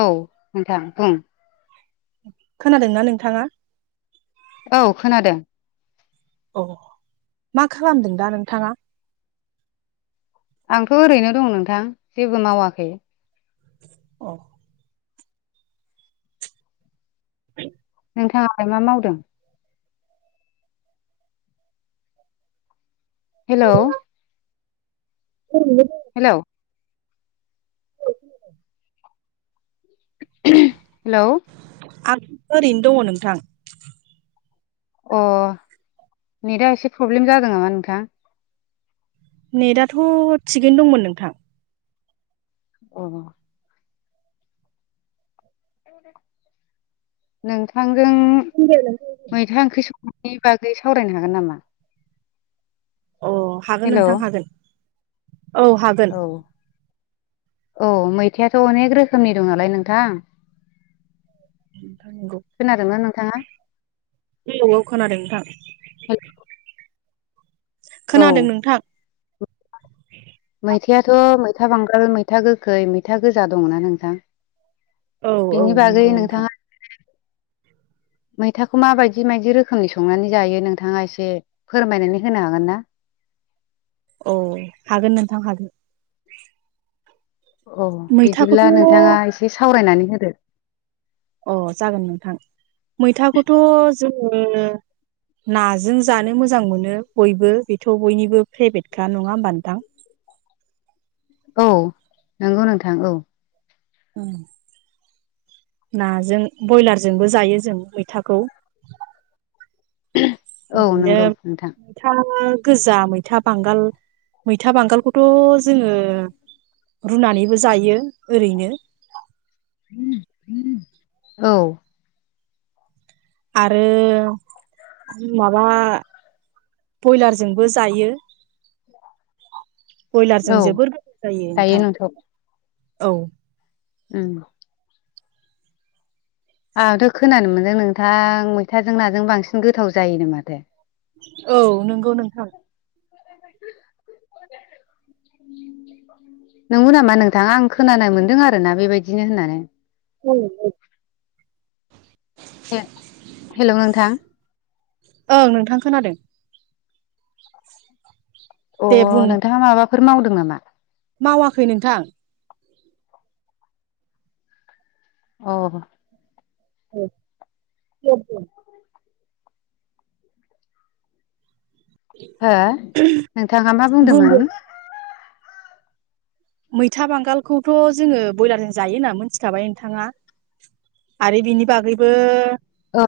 औ नोंथां उम खोनादोंना नोंथाङा औ खोनादों अह मा खामदों दा नोंथाङा? आंथ' ओरैनो दं नोंथां जेबो मावाखै औ [inaudible] नोंथाङालाय मा मावदों? हेलौ [inaudible] हेलौ [unintelligible] हेलौ आंथ ओरैनो दङ नोंथां अह नेटआ एसे प्रब्लेम जादों नामा नोंथां नेटाथ' थिगैनो दंमोन नोंथां अह नोंथांजों मैथा ओंख्रि सं [unintelligible] नि बागै सावरायनो हागोन नामा अह हागोन हेलौ नोंथां हागोन औ हागोन अह मैथायाथ' अनेक रोखोमनि दं नालाय नोंथां नोंथां नंगौ खोनादोना नोंथाङा औ खोनादो नोंथां औ खोनादों नोंथां मैथायाथ' मैथा बांगाल, मैथा गोखै, मैथा गोजा दङोना नोंथां औ-औ बेनि बागै नोंगौ नोंथाङा नोंथां मैथाखौ माबायदि मायदि रोखोमनि संनानै जायो नोंथाङा एसे फोरमायनानै होनो हागोनना अह हागोन नोंथां हागोन अह मैथाखौथ' बिदिब्ला नोंथाङा एसे सावरायनानै होदो अह जागोन नोंथां मैथाखोथ' जोङो नाजों जानो मोजां मोनो बयबो बेथ' बयनिबो फेब्रेटखा नङा होमबा नोंथां [inaudible] औ नोंगौ नोंथां औ उम नाजों बयलारजोंबो जायो जों मैथाखौ औ नंगौ नोंथां ओरैनो [unintelligible] गोजा मैथा बांगाल मैथा बांगालखौथ' जोङो रुनानैबो जायो ओरैनो [inaudible] औ आरो उम माबा बयलारजोंबो जायो बयलारजों औ जोबोर गोथाव जायो नोंथां औ उम आंङाथ' खोनानो मोनदों नोंथां मैथाजों नाजों बांसिन गोथाव जायोनो माथो औ नोंगौ नोंथां [inaudible] नोंगौ नामा नोंथां आं खोनाना मोनदों आरोना बेबायदिनो होननानै। हेलौ नोंथां [unintelligible] [inaudible] ओं नोंथां खोनादो। दे अह बुं नोंथाङा माबाफोर मावदों नामा? मावाखै नोंथां। अ [unintelligible] हो नोंथाङा मा बुंदो बुंदोंमोन? मैथा बांगालखौथ' जोङो बयलारजों जायो होनना मोनथिखाबाय नोंथाङा। आरो बिनि बागैबो औ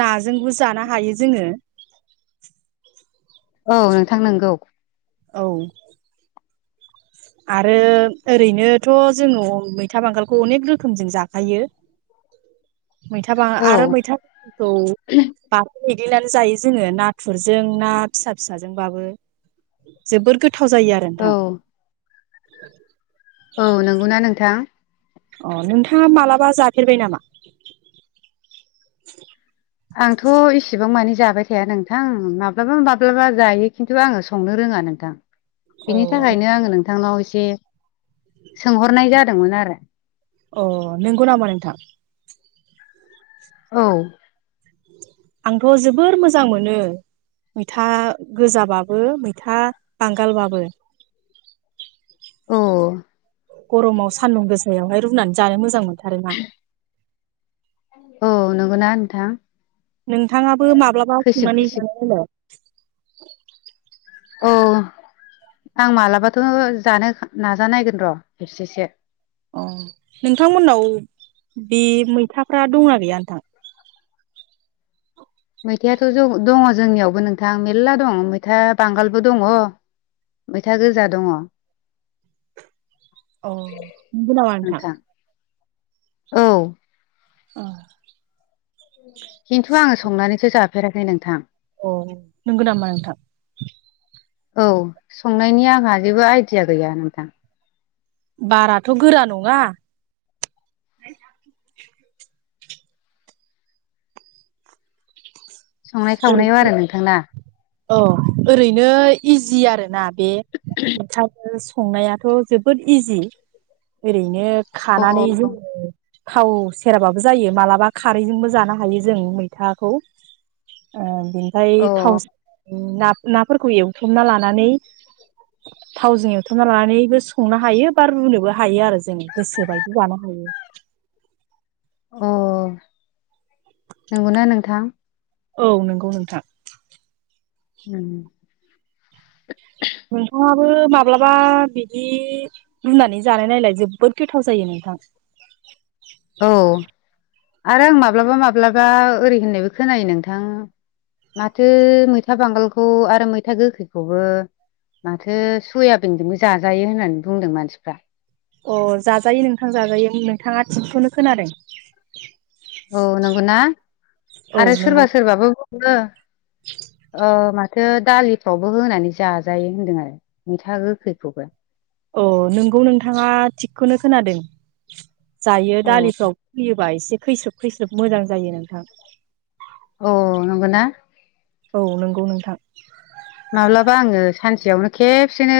नाजोंबो जानो हायो जोङो। औ नोंथां नंगौ। औ। आरो ओरैनोथ' जोङो मैथा बांगालखौ अनेख रोखोमजों जाखायो। [inaudible] मैथा बाङा आरो औ मैथा [inaudible] लिनानै जायो जोङो नाथुरजों ना फिसा फिसाजोंबाबो जोबोर गो थाव जायो आरो नोंथां। औ औ नंगौना नोंथां? अ नोंथाङा मालाबा जाफेरबाय नामा? आंथ' एसेबां माने जाबाय थाया नोंथां माब्लाबा माब्लाबा जायो खिन्थु आङो संनो रोङ ङा नोंथां। अ बिनि थाखायनो आङो नोंथांनाव एसे सोंहरनाय जादोंमोन आरो। अ नंगौ नामा नोंथां? औ। आंथ' जोबोर मोजां मोनो। मैथा गोजाबाबो मैथा बांगालबाबो। औ। गरमाव सान्दुं गोसायावहाय रुनानै जानो मोजां मोनथारोना। [inaudible] औ नंगौना नोंथां? नोंथाङाबो माब्लाबा खैसिब संनानै खैसिब जानाय नायलाय [inaudible] औ [inaudible] आं मालाबाथ' जानो नाजानायगोन र' खेबसेसो। अ नोंथांमोननाव बे मैथाफ्रा दंना गैया नोंथां? मैथायाथ' जौ दङ जोंनियावबो नोंथां मेरल़ा दं मैथा बांगालबो दङ। मैथा गोजा दङ। अ नंगौ नामा नोंथां? औ। अ खिन्थु आङो संनानैसो जाफेराखै नोंथां। अ नोंगौ नामा नोंथां? औ संनायनि आंहा जेबो आइदिया गैया नोंथां। बाराथ' गोरा नङा। संनाय खावनायाव आरो नोंथां ना? औ ओरैनो इजि आरोना बे [inaudible] संनायाथ' जोबोद इजि ओरैनो अ खानानै जोङो थाव सेराबाबो जायो मालाबा खारैजोंबो जानो हायो जों मैथाखौ। ओ बेनिफाय अ थावस ना नाफोरखौ एवथ्रमना लानानै थावजों एवथ्रमना लानानैबो संनो हायो बा रुनोबो हायो आरो जों गोसोबायदि जानो हायो। [inaudible] अ नंगौना नोंथां। औ नंगौ नोंथां। उ। नोंथाङाबो माब्लाबा बिदि रुनानै जानाय नायलाय जोबोद गोथाव जायो नोंथां। [inaudible] औ आरो आं माब्लाबा माब्लाबा ओरै होननायबो खोनायो नोंथां। माथो मैथा बांगालखौ आरो मैथा गोखैखौबो। माथो सयाबिनजोंबो जाजायो होननानै बुंदों मानसिफ्रा। अ जाजायो नोंथां जाजायो नोंथाङा थिखखौनो खोनादों औ नंगौना औ आरो सोरबा नंगौ सोरबाबो बुङो। ओं। दालिफ्रावबो होनानै जाजायो होन्दों आरो मैथा गोखैखौबो। अ नोंगौ नोंथाङा थिगखौनो खोनादों। जायो औ दालिफ्राव होयोबा एसे खैस्रोब खैस्रोब मोजां जायो नोंथां। अ नंगौना। औ नंगौ नोंथां। माब्लाबा आङो सानसेयावनो खेबसेनो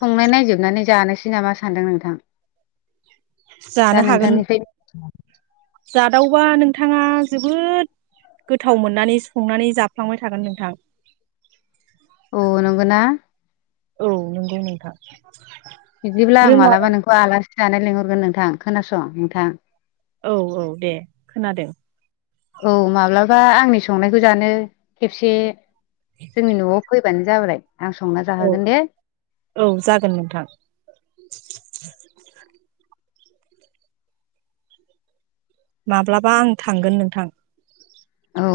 संनाय नायजोबनानै जानोसै नामा सानदों नोंथां। दा जानो हागोन नोंथांनिफ्राय जादावबा नोंथाङा जोबोद गोथाव मोननानै संनानै जाफ्लांबाय थागोन नोंथां। औ नंगौना। औ नोंगौ नोंथां। बिदिब्ला आं रोङा मालाबा नोंखौ आलासि जानाय लिंहरगोन नोंथां खोनासं नोंथां। औ औ दे खोनादों। औ माब्लाबा आंनि संनायखौ जानो खेबसे जोंनि न'आव फै। फैबानो जाबाय। आं संना औ जाहोगोन दे औ जागोन नोंथां। माब्लाबा आं थांगोन नोंथां। औ।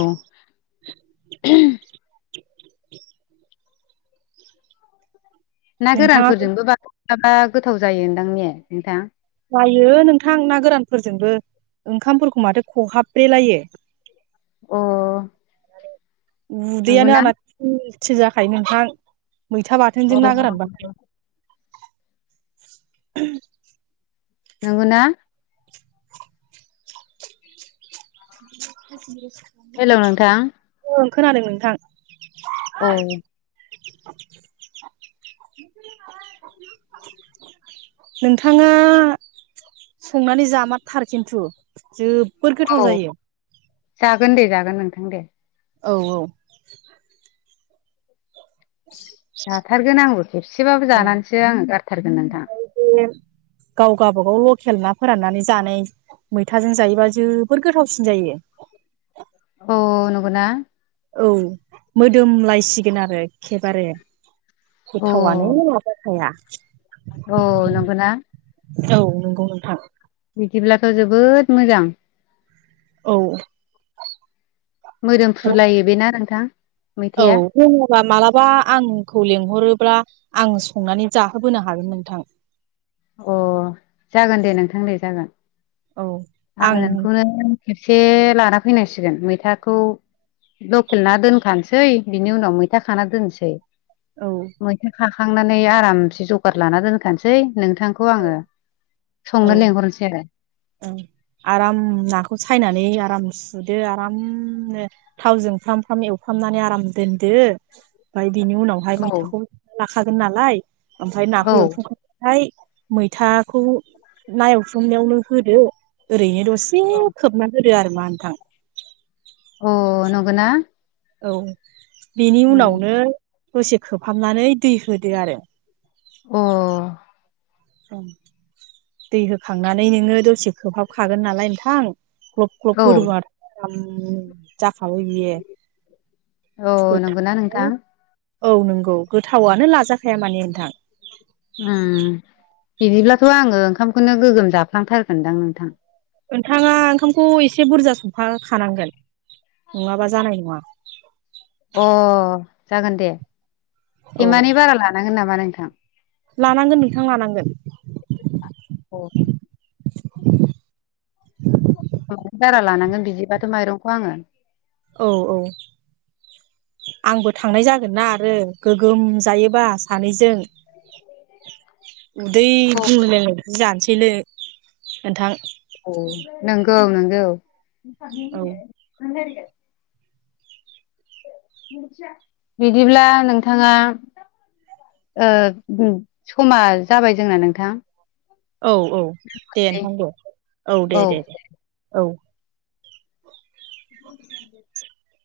ना नोंथाङा गोरानफोरजोंबो मालाबा मालाबा गोथाव जायो दांने नोंथां। जायो नोंथां ना गोरानफोरजोंबो ओंखामफोरखौ माथो खहाब ब्रे लायो। अ। उदैयानो नंगौना आंना थिल थिल जाखायो नोंथां। मैथा बाथोनजों अ ना गोरानबाथाय। नंगौना। [inaudible] हेल' नोंथां। ओं खोनादों नोंथां। औ। [inaudible] नोंथाङा संनानै जामारथार खिन्थु जो जोबोद गोथाव औ जायो। जागोन दे जागोन नोंथां दे। औ औ। जाथारगोन आंबो खेबसेबाबो औ जानानैसो आङो गारथारगोन नोंथां। बे गाव गावबागौल' खेल ना फोराननानै जानाय मैथाजों जायोबा जोबोर गोथावसिन जायो। औ नंगौना। औ मोदोम लायसिगोन आरो एखे बारे। गोथावानो माबा थाया। औ नंगौना। औ नंगौ नोंथां। बिदिब्लाथ' जोबोद मोजां। औ। मोदोमफ्रु लायो बेना नोंथां‌। औ दङोब्ला मालाबा आंखौ लेंहरोब्ला आं संनानै जाहोबोनो हागोन नोंथां। अ जागोन दे नोंथां दे जागोन औ आङो आं नोंखौनो खेबसे लाना फैनांसिगोन मैथाखौ लकेल ना दोनखानोसै बिनि उनाव मैथा खाना दोनसै। औ मैथा खाखांनानै आरामसे जगार लाना दोनखानोसै। नोंथांखौ आङो औ संनो लेंहरनोसै आरो औ आराम नाखौ सायनानै आराम सुदो आरामनो थावजों फ्राम फ्राम एवफ्रामनानै आराम दोनदो ओमफाय बिनि उनावहाय औ मैथाखौ लाखागोन नालाय ओमफाय नाखौ औ एवथ्रमखांबाथाय मैथाखौ ना एवथ्रमनायावनो होदो ओरैनो दसे खोबना दोन दो‌ आरोमा नोंथां। अ नंगोना। औ बेनि उनावनो दसे खोबहाबनानै दै होदो आरो। अ दै होखांनानै नोङो दसे खोबहाब खागोन नालाय नोंथां ग्लप ग्लप गोथौ हो आरो आराम थाबै बियो औ नंगौना गोथाव नोंथां औ नंगौ गोथावआनो लाजाखाया माने नोंथां। उम बिदिब्लाथ' आङो ओंखामखौनो गोगोम जाफ्लांथारगोनदां नोंथां। नोंथाङा ओंखामखौ एसे बुरजा संफाखानांगोन। नङाबा जानाय नङा। अ जागोन दे औ तेमानि बारा लानांगोन नामा नोंथां? लानांगोन नोंथां लानांगोन। अ बारा लानांगोन बिदिबाथ' माइरंखौ आङो। औ औ आंबो थांनाय जागोनना आरो गोगोम जायोबा सानैजों। उदै औ बुंललायनायदि जानोसैलै नोंथां। औ नोंगौ नोंगौ। औ बिदिब्ला नोंथाङा ओ उम समा जाबाय जोंना नोंथां। औ औ दे नोंथां दे औ दे दे दे औ। [inaudible]